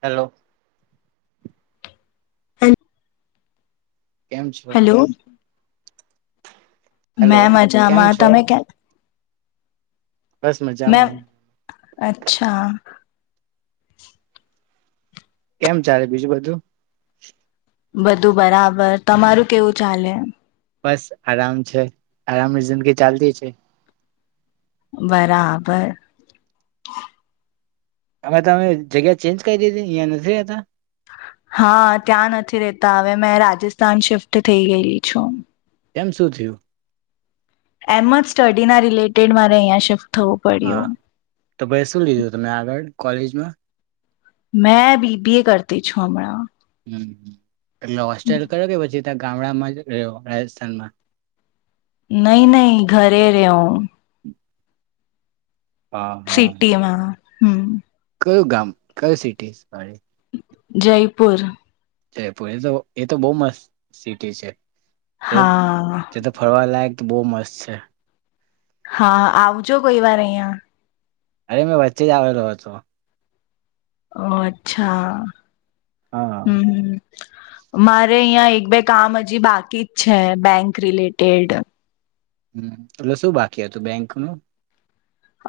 Hello. હૈ કેમ છો? હેલો મેં કેમ મજામાં છો તમે કેક બસ મૈ મજામાં અચ્છા. કેમ ચાલે બીજું બધું? બધું બરાબર. તમારું કેવું ચાલે? બસ આરામ છે. આરામની જિંદગી ચાલતી છે. બરાબર. એમાં તમે જગ્યા ચેન્જ કરી દીધી. અહીં નથી રહેતા? હા, ત્યાં નથી રેતા હવે મેં રાજસ્થાન શિફ્ટ થઈ ગયેલી છું. કેમ શું થયું એમ જ સ્ટડી ના રિલેટ ટેડ મારે અહીંયા શિફ્ હા, તો પાઈ શું લીધું તમે આગળ? કોલેજમાં? મેં બી બી એ કરતી છું હમણાં. હમ્મ, હમ્મ. તમને હોસ્ટાઈ કયા કે પછી તા ગામડામાં જ રહ્યો રાજસ્થાનમાં. નહી નહી ઘરે રેહું. હા હા સિટી માં. હમ્મ. કયું ગામ? કયું સિટી વાળી? જયપુર. જયપુર એ તો, એ તો બહુ મસ્ત સિટી છે. તે, હા તે તો ફરવા લાયક બહુ મસ્ત છે. હા, આવજો કોઈ વાર અહિયાં. અરે મેં વચ્ચે જ આવેલો હતો. ઓ અચ્છા. હા. હમ મારે અહિયાં એક બે કામ હજી બાકી જ છે બેંક રિલેટેડ. હમ્મ, એટલે શું બાકી હતું બેંકનું?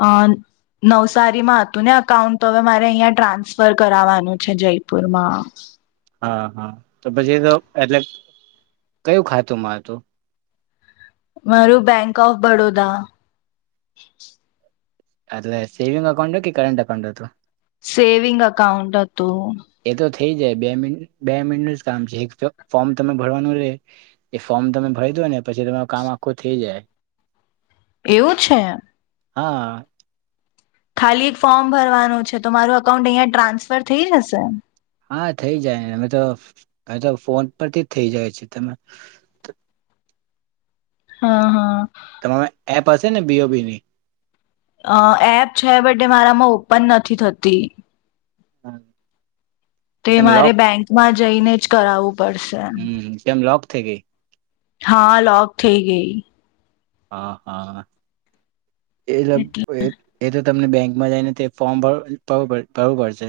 અહ નવસારીમાં હતું ને અકાઉન્ટ તો હવે મારે અહં ટ્રાન્સફર કરાવવાનું છે જયપુરમાં. હા હા તો પછી તો એટલે કયું ખાતું મા હતું? મારું બેંક ઓફ બડોદા. એટલે સેવિંગ અકાઉન્ટ કે કરેન્ટ અકાઉન્ટ હતું? સેવિંગ અકાઉન્ટ હ તું. એ તો થઈ જાય બે મિન બે મિનટનું જ કામ છે એક ફોર્મ તમે ભરવાનું રે એ ફોર્મ તમે ભરી દો પછી તમાર કામ આખું થઈ જાય એવું છે હા ખાલી એક ફોર્મ ભરવાનું છે તો મારું અકાઉન્ટ અહિયાં ટ્રાન્સફર થઈ જશે હા થઈ જાયને અમે તો એ તો ફોન પરથી જ થઈ જાય છે તમે હા, હા. તમારે એપ હશે ને, બી. ઓ. બી. ની? અ એપ છે, બટ એ મારામાં ઓપન નથી થતી. હા. તે મારે બેંકમાં જઈને જ કરાવવું પડશે હમ કેમ લોક થઈ ગઈ. હા, લોક થઈ ગઈ. હા, હા. એટલે [inaudible] તમને બેંકમાં જઈને તે ફોર્મ ભું ભરવું પડશે,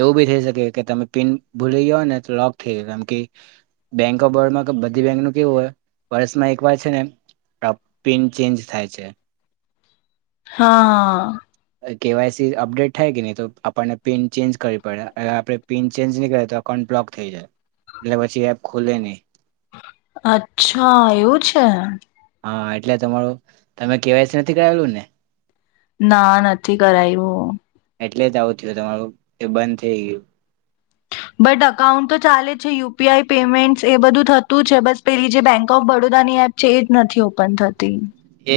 એવું બી થઈ શકે. કે તમે પિન ભૂલી ગયો ને, તો લોક થઈ ગયો. કે બેંક ઓફ બરોડમાં, બધી બેંક નું કેવું હોય, વર્ષમાં એક વાર છે ને? તો પિન ચેન્જ થાય છે? હા, હા. કેવાયસી અપડેટ થાય કે નહીં? તો આપણને પિન ચેન્જ કરવી પડે. આપણે પિન ચેન્જ નહીં કરે, તો એકાઉન્ટ બ્લોક થઈ જાય. એટલે પછી એપ ખુલે નહીં. અચ્છા એવું છે. હા, એટલે તમારું તમે કેવાયસી નથી કરાવલું ને? ના, નથી કરાયું. એટલે જ આવતી હો, તમારું એ બંધ થઈ ગયું. બટ અકાઉન્ટ તો ચાલે જ છે યુ પી આઈ પેમેન્ટ એ બધું થતું છે બસ પેલી જે બેંક ઓફ બરોડાની એપ છે એ જ નથી ઓપન થતી.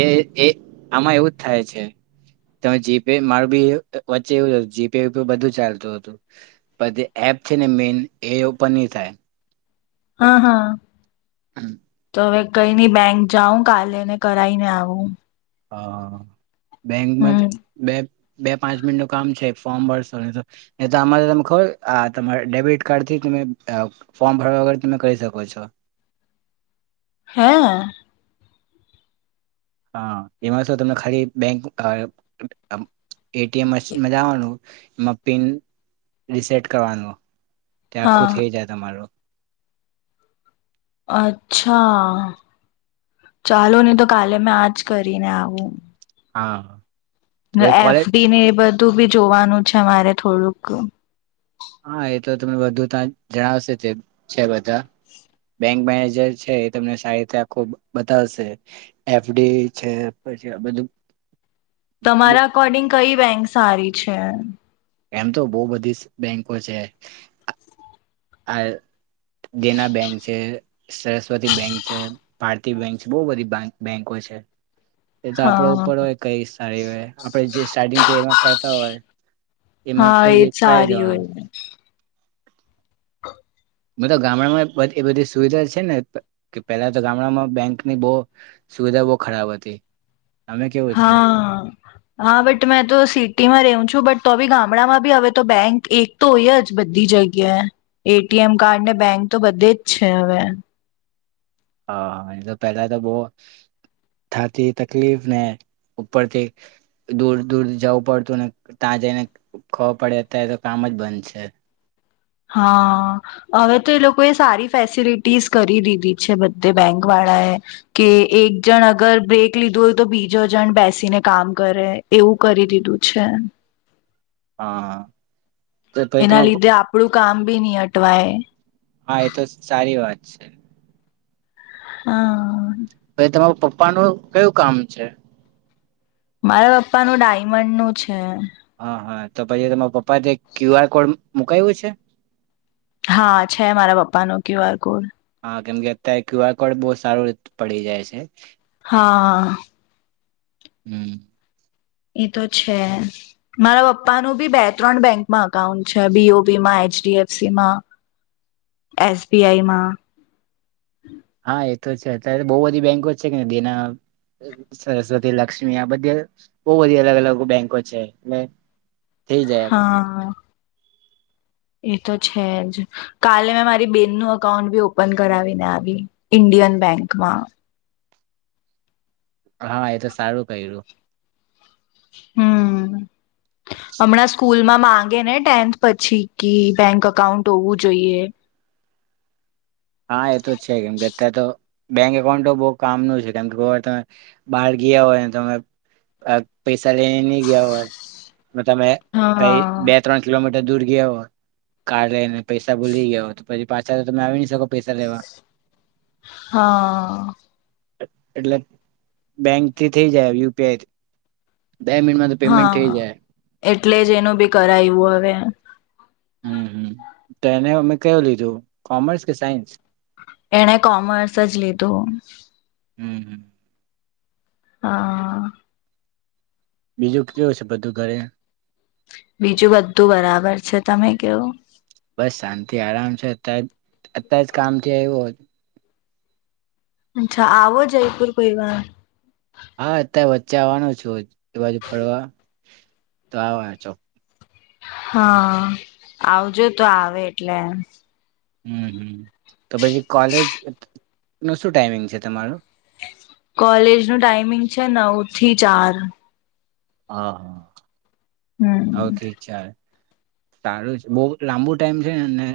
એ એ આમાં એવું જ થાય છે, તમે જીપે મારું બી વચ્ચે એવું જીપે બધું ચાલતું હતું, પણ જે એપ છે ને મેન એ ઓપન નહીં થાય. હા હા. હમ. તો હવે કઈ નહીં બેંક જાઉં કાલે ને કરાઈને આવું. હા. બેંકમાં હમ બે બે- પાંચ મિનિટ નું કામ છે ફોર્મ ભરશો ન તો ન તો આરે તમે ખ આ તમારા ડેબિટ કાર્ડ થી તમે ફોર્મ ભરવા વગર તમે કરી શકો છો. હા. હા એમાં શું તમને ખાલી bank A T M machine જવાનું, એમાં પિન રિસેટ કરવાનું. તે હા આખું થઈ જાય તમારું. અચ્છા, ચાલો નહીં તો કાલે મેં આજ કરીને આવું. હા. તો એફ કોલેજ ડી ને એ બધું બધું બી જોવાનું છે મારે થોડુંક. હા એ તો તમને વધુ ત્યાં જણાવશે તે છે બધા. [inaudible] એક મેનેજર છે એ તમને સારી રીતે આખું બતાવશે, એફડી છે પછી બધું તમારા અકોર્ડિંગ કઈ બેંક સારી છે? એમ તો બહુ બધી બેંકો છે. આ દેના બેંક છે, સરસ્વતી બેંક છે, ભારતી બેંક છે બહુ બધી બેંકો છે. એ તો આપડો હા ઉપર હોય કંઈશ. સારી હોય એ. આપણે જે સ્ટાર્ટિંગ એમાં કરતા હોય, એમાં હા કરી એજ સારી દેવાનું. હોય બ ગામડામાં એ બધી સુવિધા છે ને કે પેલા તો ગામડામાં બેંકની બહ, સુવિધા બહ ખરાબ હતી. અમે કેવું છે હા હા બટ મેં તો સિટીમાં રું છું બટ તો ગામડામાં બી હવે તો બેંક એક તો હોય જ બધી જગ્યાએ, એ ટી એમ કાર્ડ ને બેંક તો બધે જ છે હવે. હા હા એ તો પેલા તો બહ, થાતી તકલીફ ને ઉપરથી દૂર દૂર જવું પડતું ને ત્યાં જઈને ખબર પડે અત્યારે તો કામ જ બંધ છે. હા હવે તો એ લોકોએ સારી ફેસિલિટીસ કરી દીધી છે બધે બેંક વાળાએ, કે એક જણ અગર બ્રેક લીધું હોય તો બીજો જણ બેસીને કામ કરે એવું કરી દીધું છે. હા. તો પછી એના તમાર લીધે આપડું કામ બી નહી અટ ટવાય. હા એ તો સારી વાત છે. હા. ભ તમાર પપ્પા ન કયું કામ છે? મારા પપ્પા નું ડાયમંડ નું છે. હા હા તો પછી તમારા પપ્પા ક્યુ આર કોડ મુકાયું છે? હા છે મારા પપ્પા નો ક્યુ આર કોડ. કેમ કે અત્યારે ક્યુઆર કોડ બહ સારું રીતે પડી જાય છે. હા. હમ. એ તો છે, મારા પપ્પાનું બી બે ત્રણ બેંકમાં અકાઉન્ટ છે, બી ઓ બી માં, એચ ડી એફ સી માં, એસ બી આઈ માં હા એતો છે, અત્યારે તો બો બધી બેંકો છે કે ની દેના, સરસ્વતી, લક્ષ્મી આ બધી અવ બો બધી અલગ અલગો બેંકો છે એટલે થઈ જાય હાં. એ તો છે જ કાલે અમારી બેનનું અકાઉન્ટ બી ઓપન કરાવીને આવી ઈન્ડિયન બેંકમાં હા, એ તો સારું કયરુ. હમ્મ. અમણાં સ્કૂલમાં માંગે ને ટેન્થ પછી કે બેંક અકાઉન્ટ ઓવું જોઈએ હા એ તો છે કેમ કે અત્યાર તો બેંક એકાઉન્ટો બો કામનું છે કેમ કે કો વાર તમે બ્હાર ગીયા હોયને તમે અ પૈસા લેઈ ની ગ્યા હોય મે તમે કંઈ હા બે ત્રણ કિલોમીટ દૂર ગીયા હો કાર લેઈને પૈસા ભૂલી ગયા હો તો પછી પાછા તમે આવી ની શકો પૈસા લેવા હાં. એટલે બેંકથી થેઇ જાય યુ પી આઈ થી બે મિનિટમાં તો પેમેન્ટ હા થેઈ જાય એટલે જ એનું બી કરાયવું અવે હમ્મ, હમ્મ તો એને અમેં કેયું લીધું કોમર્સ કે સાયન્સ? એણે કોમર્સ જ લીધું. હમ્મ, હમ્મ. હાં. બીજું કેવું છે બધું ઘરે? બીજું બધું બરાબર છે તમે કેવું [inaudible] આરામ છે અત્યાર અત્યારે જ કામથી આઇવો અચ્છા આવો જયપુર કોઈ વાર હા અત્યારે વચ્ચે આવવાનું છું જ એ બાજુ ફરવા તો આવા ચોક્કસ હા આવજો તો આવે એટલે. હમ્મ હમ્મ તો પછી કોલેજ નું શું ટાઈમિંગ છે તમારું. કોલેજનું ટાઈમિંગ છે નવ થી ચાર. હ. હમ નવ થી ચાર સારું છે બહુ લાંબુ ટાઈમ છે અને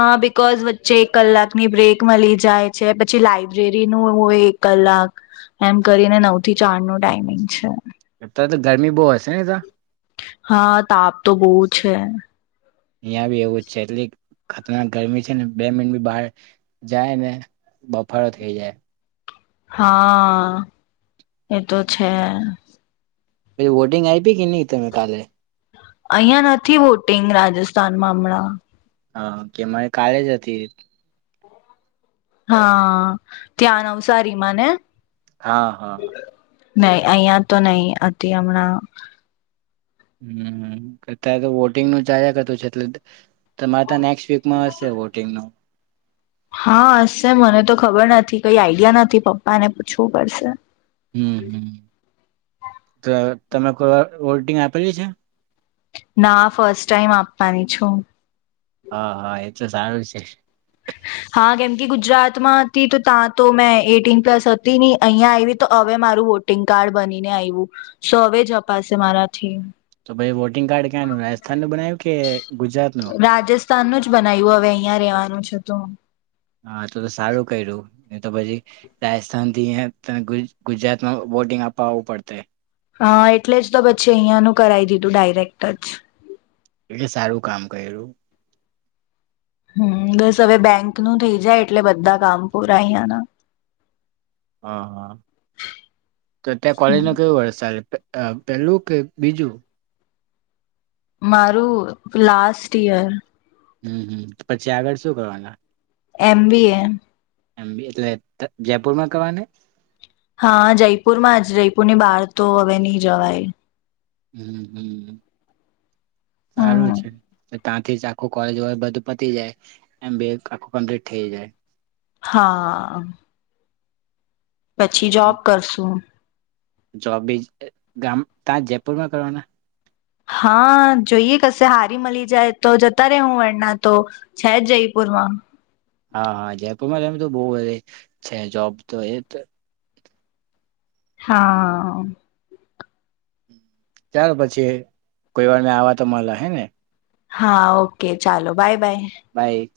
હા બિકોઝ વચ્ચે એક કલાકની બ્રેક મળી જાય છે પછી લાઈબ્રેરી નું હોય એક કલાક એમ કરીને નવ થી ચાર નું ટાઈમિંગ છે. અત્યારે તો ગરમી બહુ હશે ને તો હા તાપ તો બહુ જ છે. અહીંયા બી એવું જ છે એટલી ખતરનાક ગરમી છે ને બે મિનટ બી બહાર જાય ને બફારો થઈ જાય. હા એતો છે. તે વોટિંગ આઈપી કે નહીં તમે કાલે? અહિયા નથી વોટિંગ રાજસ્થાનમાં હમણાં. હા કે મારે કાલે જ હતી. હા ત્યાં ન નવસારીમાંને. હા, હા. નહીં અહિયાં તો નહીં અતી હમણાં હમ્મ. અત્યારે તો વોટિંગ નું ચાલ્યા કરતું છે એટલે તમારે ત્યા નેક્સ્ટ વીકમાં હશે વોટિંગ નું. હા હશે મને તો ખબર નથી, કઈ આઈડિયા નથી પપ્પા ને પૂછવું પડશે. હમ્મ-હમ્મ. તો તમે કો વોટિંગ આપેલી છે? ના, ફર્સ્ટ ટાઈમ આપવાની છું. હા, હા એ તો સારું છે. હા કેમ કે ગુજરાતમાં હતી તો ત્યાં તો મેં એટીન પ્લસ હતી નહીં, અહિયાં આવી તો હવે મારું વોટિંગ કાર્ડ બનીને આયવું, સો હવે જ અપાશે મારાથી. પહી વોટિંગ કાર્ડ ક્યાનું રાજસ્થાન નું બનાયવું કે ગુજરાત નું? સ્થાન નું જ બનાયવું હવે અહિયાં રહેવાનું છે તો. નહિં તો પછી રાજસ્થાન થી અહ ત [unintelligible] ગુજરાતમાં વોટિંગ આપવા આવું પડતે. હા એટલે જ તો પછી અહિયાનું કરાઈ દીધું ડાયરેક્ટ જ. એટલે સારું કામ કયરું. હમ્મ, બસ હવે બેંક નું થઇ જાય એટલે બધા કામ પૂરા અહિયાંના-. હા, હા. તો ત્યાં કોલેજ હમ નો કયો વર્ષ ચાલે? પેલું કે બીજું? મારું લાસ્ટ યર. હમ્મ-હમ્મ, પછી આગળ શું કરવાના? એમ બી એ. એમ બી એ એટલે ત જયપુરમાં કરવાની? હા જયપુર માં જ. જયપુરની બહાર તો હવે નહી જવાય. હમ્મ-હમ્મ સારું હમ છે. તો ત્યાંથી જ આખું કોલેજ વોલેજ બધું પતી જાય, એમ બી એ આખું કમ્પ્લીટ થઇ જાય. હા. પછી જોબ કરશું. જોબ બી જ ગામ તા જયપુરમાં કરવાના? હા, જોઈએ કશે હારી મલી જાય તો જતા રેહું એના તો, છે જ જયપુરમાં. હા, હા જયપુરમાં એમ તો બહું બધી છે જોબ તો એ તો હા. ચાલ પછી, કોઈ વાર મે આવા તો મલે હે ને. હા ઓકે ચાલો, બાય-બાય. બાય.